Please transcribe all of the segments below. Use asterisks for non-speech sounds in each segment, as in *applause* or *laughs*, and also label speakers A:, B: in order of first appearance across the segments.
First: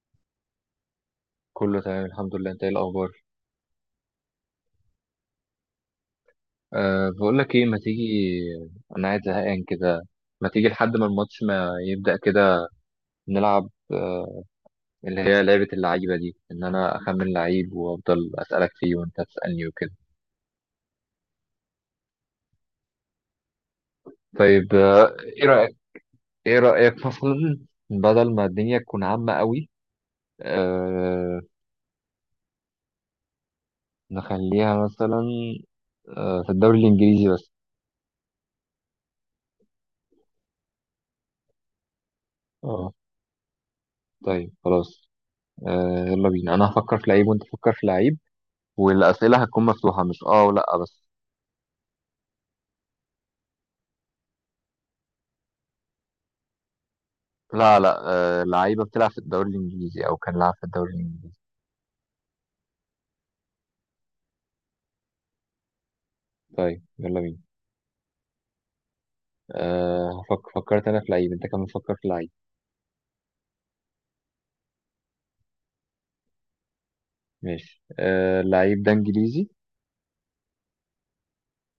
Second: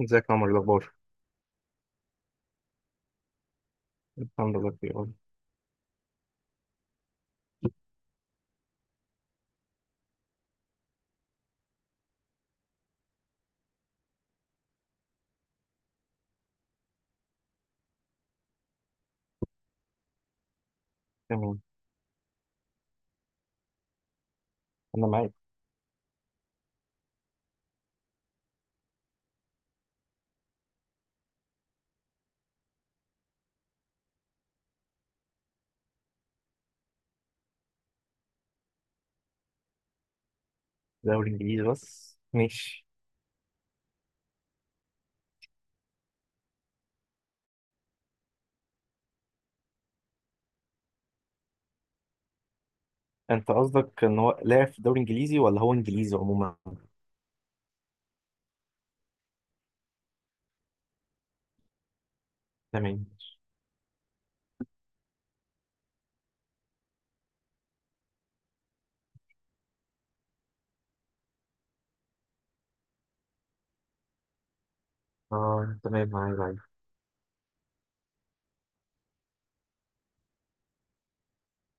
A: ازيك يا عمر؟ إيه الاخبار؟
B: كله تمام، الحمد لله. انت ايه الاخبار؟
A: الحمد لله بخير والله.
B: أه، بقول لك ايه، ما تيجي. انا قاعد زهقان كده. ما تيجي لحد ما الماتش ما يبدأ كده نلعب، اللي هي لعبة اللعيبة دي ان انا اخمن لعيب وافضل اسألك فيه وانت تسألني وكده.
A: تمام.
B: طيب،
A: انا معاك.
B: ايه رأيك؟ ايه رأيك *laughs* مثلا؟ بدل ما الدنيا تكون عامة قوي، أه نخليها مثلا، في الدوري الانجليزي بس.
A: دوري انجليزي بس، ماشي.
B: اه طيب، خلاص. يلا بينا، انا هفكر في لعيب وانت فكر في لعيب، والأسئلة هتكون مفتوحة، مش اه ولا بس.
A: انت قصدك ان هو لاعب في دوري انجليزي ولا هو انجليزي عموما؟
B: لا، لا، آه، لعيبة بتلعب في الدوري الإنجليزي أو كان لعب في الدوري الإنجليزي.
A: تمام.
B: طيب، يلا بينا. فكرت أنا في لعيب، أنت كمان فكر في لعيب.
A: اه، تمام، معايا معايا.
B: ماشي، اللعيب ده إنجليزي؟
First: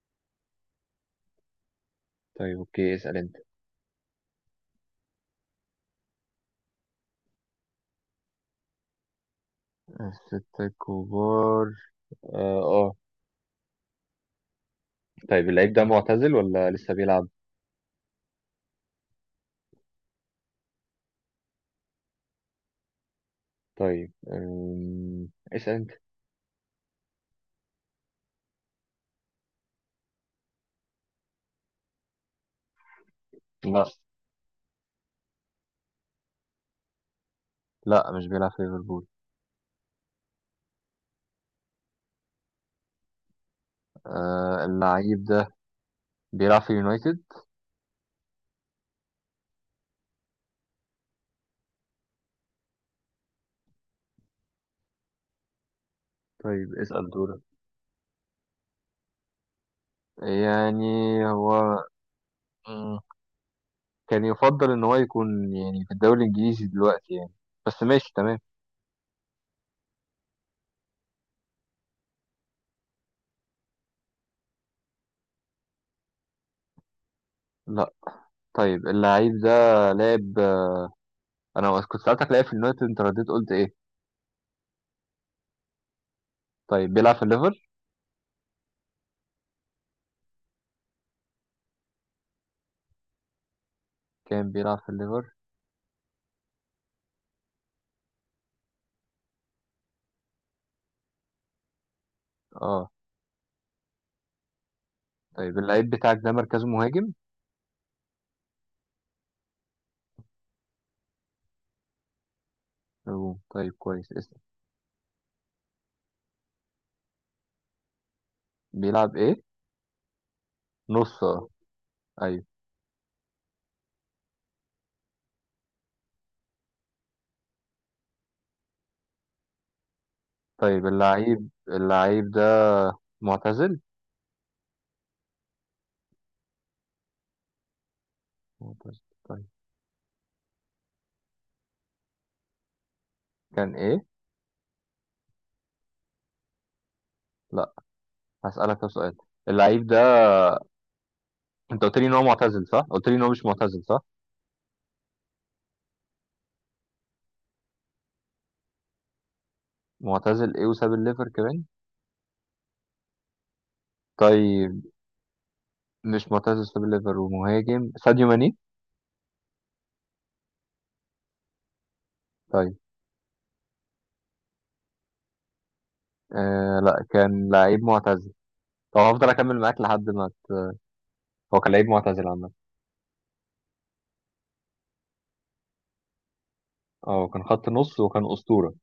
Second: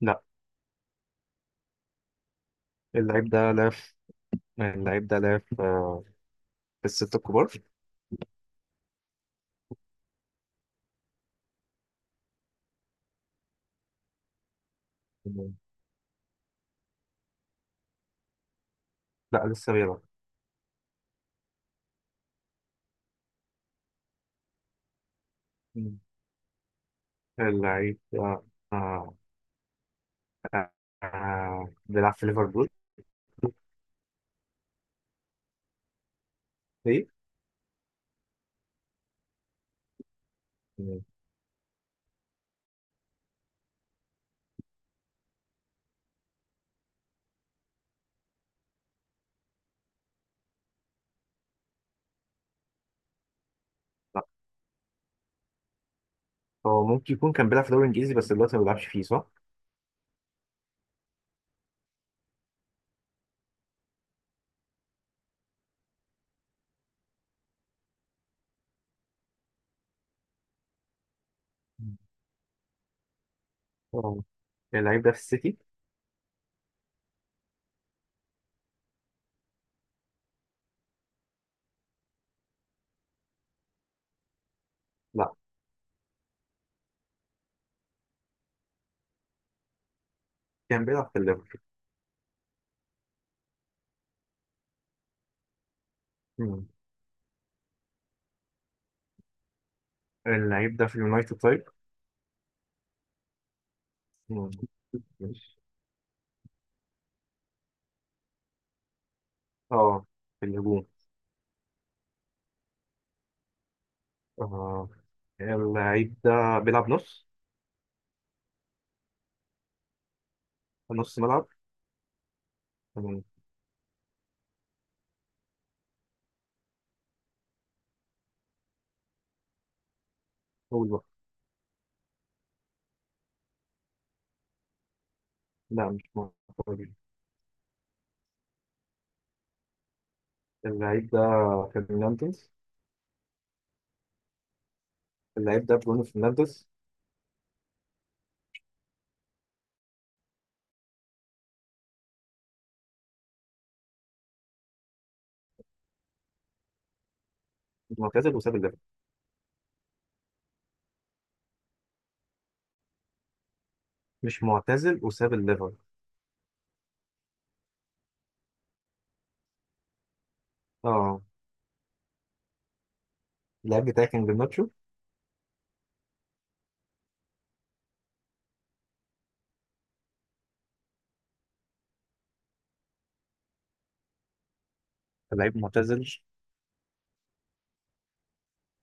A: لا،
B: طيب، أوكي، اسأل
A: اللعيب
B: أنت.
A: ده لاعب في- اللعيب ده لاعب في في الستة الكبار.
B: ستة كبار؟ اه، آه. طيب،
A: تمام.
B: اللعيب ده معتزل ولا لسه بيلعب؟
A: لا، لسه بيلعب.
B: طيب، اسأل أنت.
A: مم. اللعيب ده آه، آه، بيلعب في ليفربول.
B: لا،
A: ايه.
B: لا مش بيلعب في ليفربول.
A: تمام.
B: اللعيب ده بيلعب في يونايتد؟
A: لا،
B: طيب،
A: هو
B: اسأل
A: ممكن يكون
B: دورك.
A: كان بيلعب في دوري انجليزي، بس دلوقتي ما بيلعبش فيه، صح؟
B: يعني هو كان يفضل ان هو يكون يعني في الدوري الانجليزي دلوقتي يعني. بس ماشي، تمام.
A: مم. اه، اللعيب ده في السيتي؟
B: لا. طيب، اللعيب ده لعب. انا كنت سألتك لعب في اليونايتد، انت رديت قلت ايه؟
A: لا.
B: طيب، بيلعب في الليفر؟
A: كان بيلعب في الليفر.
B: كان بيلعب في الليفر.
A: مم. اللعيب ده في اليونايتد، طيب.
B: اه.
A: مم. ماشي.
B: طيب، اللعيب بتاعك ده مركزه مهاجم؟
A: اه، في الهجوم.
B: أوه. طيب، كويس. اسم،
A: اه، اللعيب ده بيلعب نص
B: بيلعب ايه؟
A: نص
B: نص،
A: ملعب.
B: اه. ايوه.
A: مم.
B: طيب،
A: قول بقى.
B: اللعيب ده معتزل؟
A: لا، مش معترض.
B: معتزل. طيب،
A: اللعيب ده فرنانديز.
B: كان ايه؟
A: اللعيب ده برونو فرنانديز.
B: لا، هسألك ده سؤال. اللعيب ده، انت قلت لي ان هو معتزل، صح؟ قلت لي ان هو مش معتزل، صح؟
A: معتزل وساب الليفر.
B: معتزل ايه وساب الليفر كمان؟
A: مش
B: طيب.
A: معتزل وساب الليفر.
B: مش معتزل، ساب الليفر، ومهاجم ساديو ماني.
A: اه،
B: طيب.
A: اللعيب بتاعي كان جرناتشو.
B: آه، لا، كان لعيب معتزل. طب هفضل اكمل معاك لحد ما هو كان لعيب معتزل عامة.
A: اللعيب معتزل.
B: اه، كان خط نص وكان اسطورة.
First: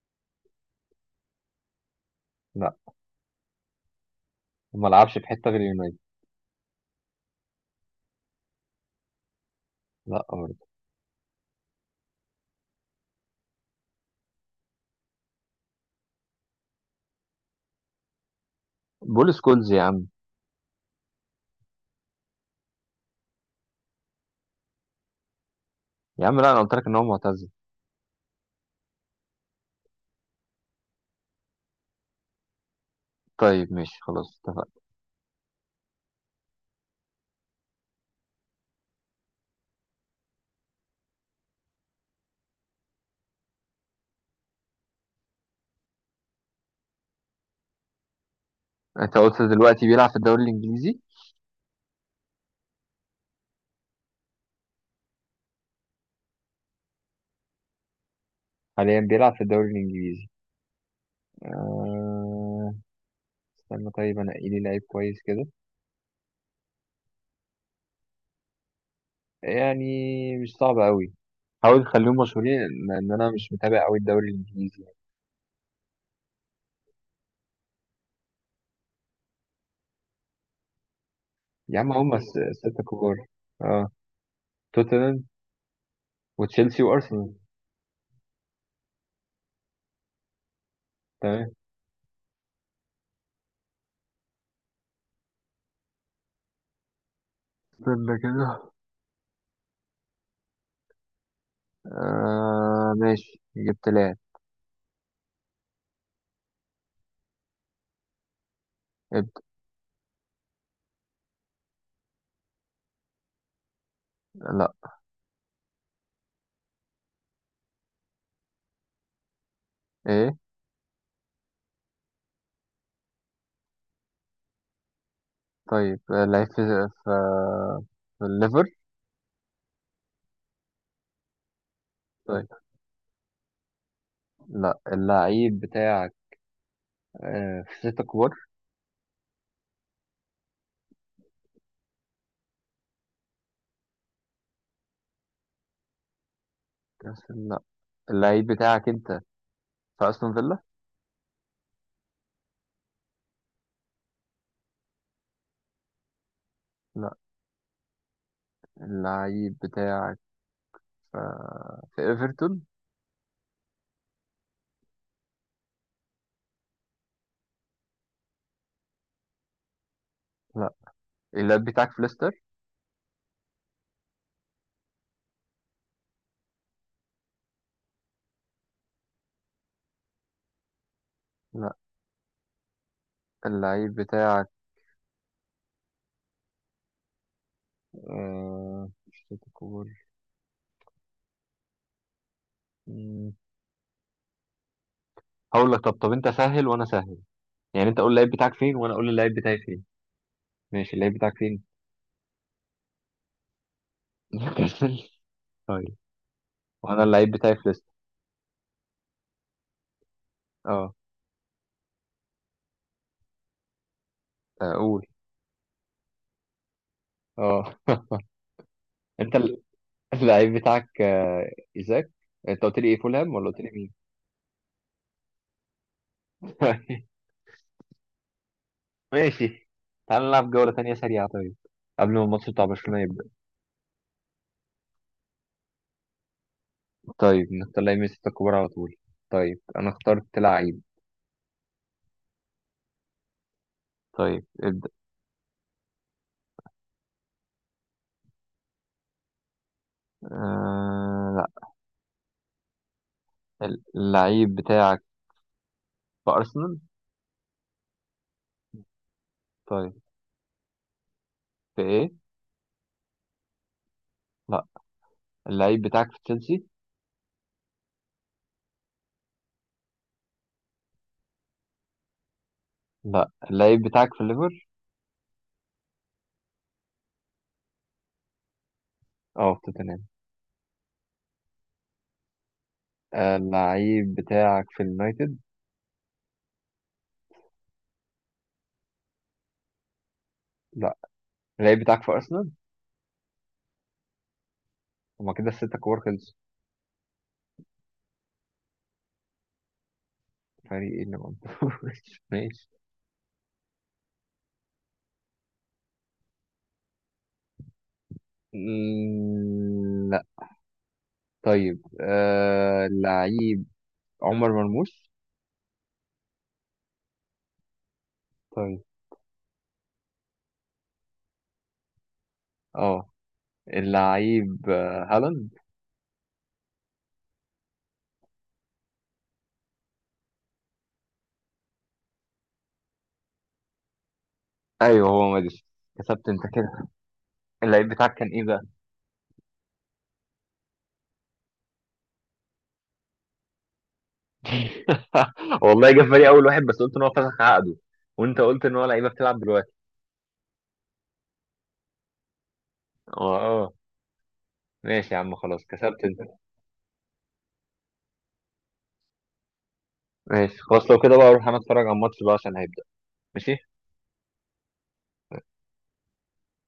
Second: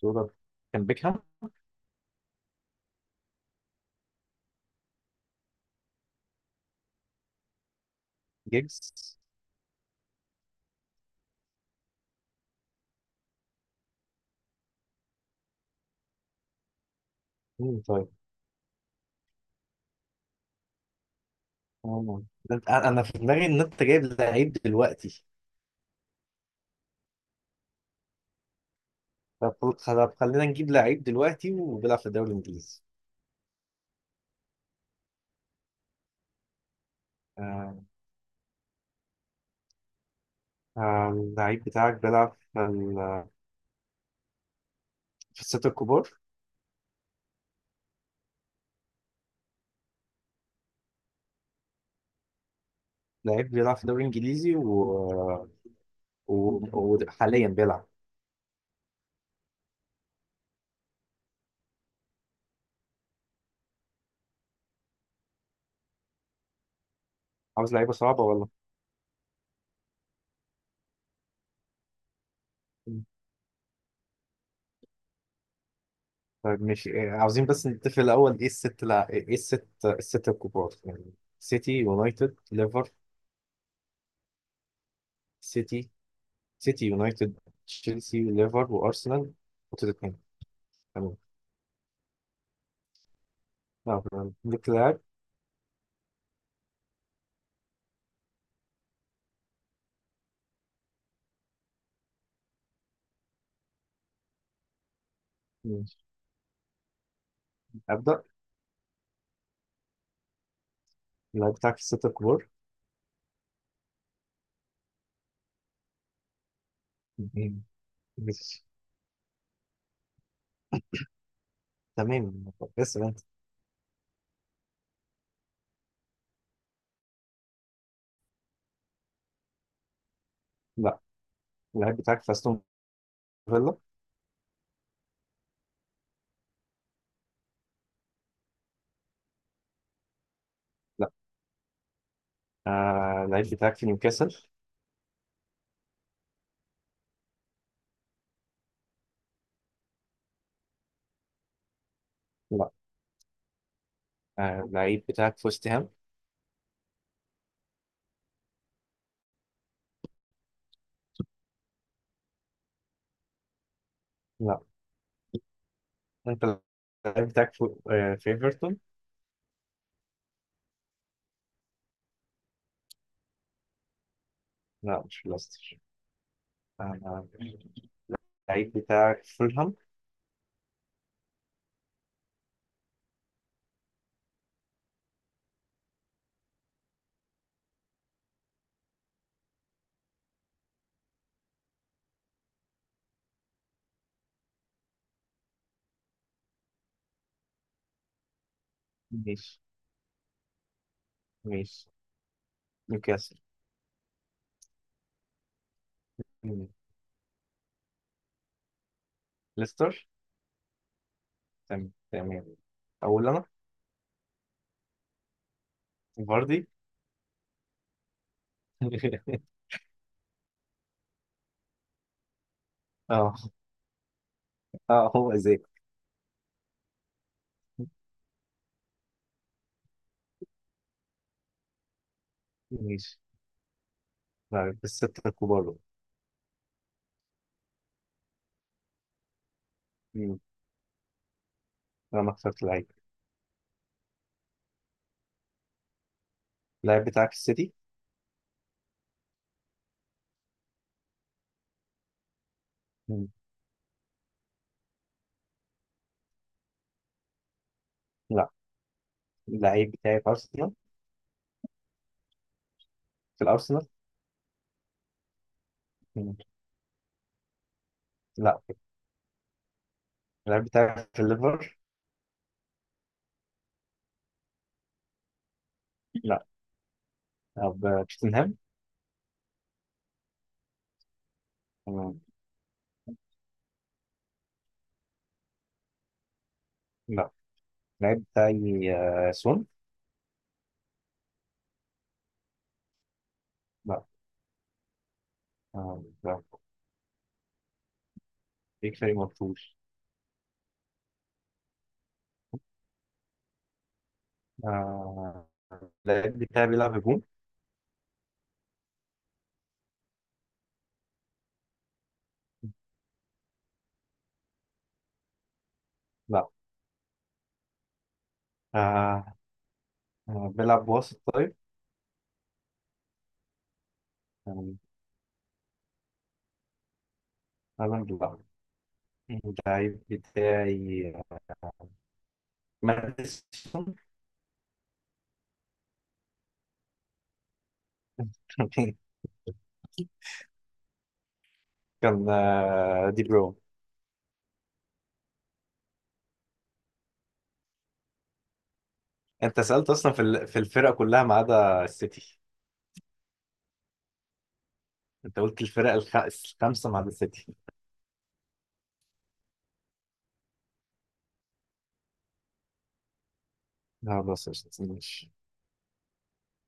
A: صورة. كان بيكهام.
B: لا، ما لعبش في حتة غير يونايتد.
A: جيجز.
B: لا، برضه.
A: مم، طيب.
B: بول سكولز يا عم.
A: آه. انا في دماغي ان انت جايب لعيب دلوقتي.
B: يا عم، لا، انا قلت لك ان هو معتزل.
A: طب طب، خلينا نجيب لعيب دلوقتي وبيلعب في الدوري الانجليزي.
B: طيب، ماشي، خلاص، اتفقنا.
A: آه، اللعيب بتاعك بيلعب في في الستة الكبار.
B: انت قلت دلوقتي بيلعب في الدوري الانجليزي؟
A: لعيب بيلعب في الدوري الانجليزي و... وحاليا بيلعب.
B: حاليا بيلعب في الدوري الانجليزي. آه... استنى، طيب انا إيه لي لعيب كويس كده؟
A: عاوز لعيبه صعبه ولا؟
B: يعني مش صعب قوي، حاول تخليهم مشهورين، إن انا مش متابع قوي الدوري الانجليزي.
A: طيب، ماشي. إيه، عاوزين بس نتفق الاول. ايه الستة الكبار يعني؟ سيتي،
B: يا عم، هم
A: يونايتد،
B: الستة
A: ليفر.
B: كبار. اه، توتنهام
A: سيتي.
B: وتشيلسي
A: سيتي،
B: وارسنال.
A: يونايتد، تشيلسي، ليفر، وارسنال، وتوتنهام. تمام.
B: تمام.
A: ليك لاعب.
B: استنى كده. ماشي، جبت لاعب.
A: ماشي. ابدا.
B: ابدا.
A: اللاعب بتاعك في الستة
B: لا.
A: الكبار؟ مش.
B: ايه؟
A: تمام. بس انت.
B: طيب، لعيب في في في الليفر؟
A: لا، اللعيب بتاعك في
B: طيب.
A: استون فيلا.
B: لا، اللعيب بتاعك في ستة كبار؟
A: لا. اللعيب بتاعك في نيوكاسل.
B: لا، اللعيب بتاعك انت في استون فيلا؟
A: لا. اللعيب بتاعك في وست هام.
B: لا، اللعيب بتاعك في في ايفرتون؟
A: لا، انت. اللعيب بتاعك في ايفرتون.
B: لا، اللعيب بتاعك في ليستر؟
A: لا، مش في ليستر. آه اللعيب بتاعك في فولهام.
B: لا، اللعيب بتاعك، شوت كور. مم. هقول لك، طب، طب انت سهل وانا سهل، يعني انت قول اللعيب بتاعك فين وانا اقول اللعيب بتاعي
A: مش
B: فين. ماشي، اللعيب بتاعك فين؟
A: مش نيوكاسل.
B: *laughs* طيب.
A: مم.
B: وانا اللعيب بتاعي في ليستر.
A: ليستر.
B: اه.
A: تمام تمام. اقول انا.
B: آه، قول.
A: فاردي.
B: اه *laughs* انت
A: *laughs*
B: اللعيب بتاعك، ايزاك. انت قلت لي ايه، فولهام
A: اه
B: ولا قلت لي مين؟
A: اه، هو ازاي؟
B: *laughs* طيب. ماشي. تعال نلعب جولة تانية سريعة، طيب، قبل ما الماتش بتاع برشلونة
A: ماشي.
B: يبدأ.
A: لا، بالستة الكبار دول.
B: طيب، نختار لعيب من الستة الكبار على طول. طيب، انا اخترت
A: مم.
B: لعيب.
A: انا ما اخترت اللعيب.
B: طيب، ابدأ.
A: اللعيب بتاعك في السيتي.
B: آه...
A: مم.
B: اللعيب بتاعك في أرسنال؟
A: لا. اللعيب
B: طيب،
A: بتاعي في أرسنال.
B: في إيه؟
A: في الأرسنال.
B: لا، اللعيب بتاعك في
A: مم.
B: تشيلسي؟
A: لا، اللعيب بتاعي في الليفر.
B: لا، اللعيب بتاعك في الليفر؟
A: لا. طب، توتنهام.
B: اه، في توتنهام.
A: مم.
B: اللعيب بتاعك في اليونايتد؟
A: لا، اللعيب بتاعي سون.
B: لا، اللعيب بتاعك في أرسنال؟
A: لا.
B: هما كده الستة كور خلصوا.
A: لا. بيك فريق مرفوض.
B: فريق ايه اللي منطقه؟ *laughs* ماشي.
A: آه، اللعيب بتاعي بيلعب هجوم.
B: مم، لا. طيب، اللعيب عمر مرموش؟
A: لا.
B: طيب.
A: آه، بيلعب وسط، طيب.
B: اه، اللعيب
A: مم.
B: هالاند؟
A: هالاند؟ لا. اللعيب بتاعي ماديسون.
B: ايوه، هو ماديسون. كسبت انت كده. اللعيب بتاعك كان ايه بقى؟
A: *laughs* كان دي بروين.
B: *laughs* والله جه في بالي اول واحد، بس قلت ان هو فسخ عقده، وانت قلت ان هو لعيبه بتلعب
A: انت
B: دلوقتي.
A: سألت اصلا في في الفرقة كلها ما عدا السيتي.
B: اه، اه. ماشي يا عم،
A: انت قلت
B: خلاص،
A: الفرق
B: كسبت انت.
A: الخمسه مع السيتي.
B: ماشي، خلاص، لو كده بقى اروح انا اتفرج على الماتش بقى عشان هيبدأ. ماشي.
A: لا، بس. ماشي.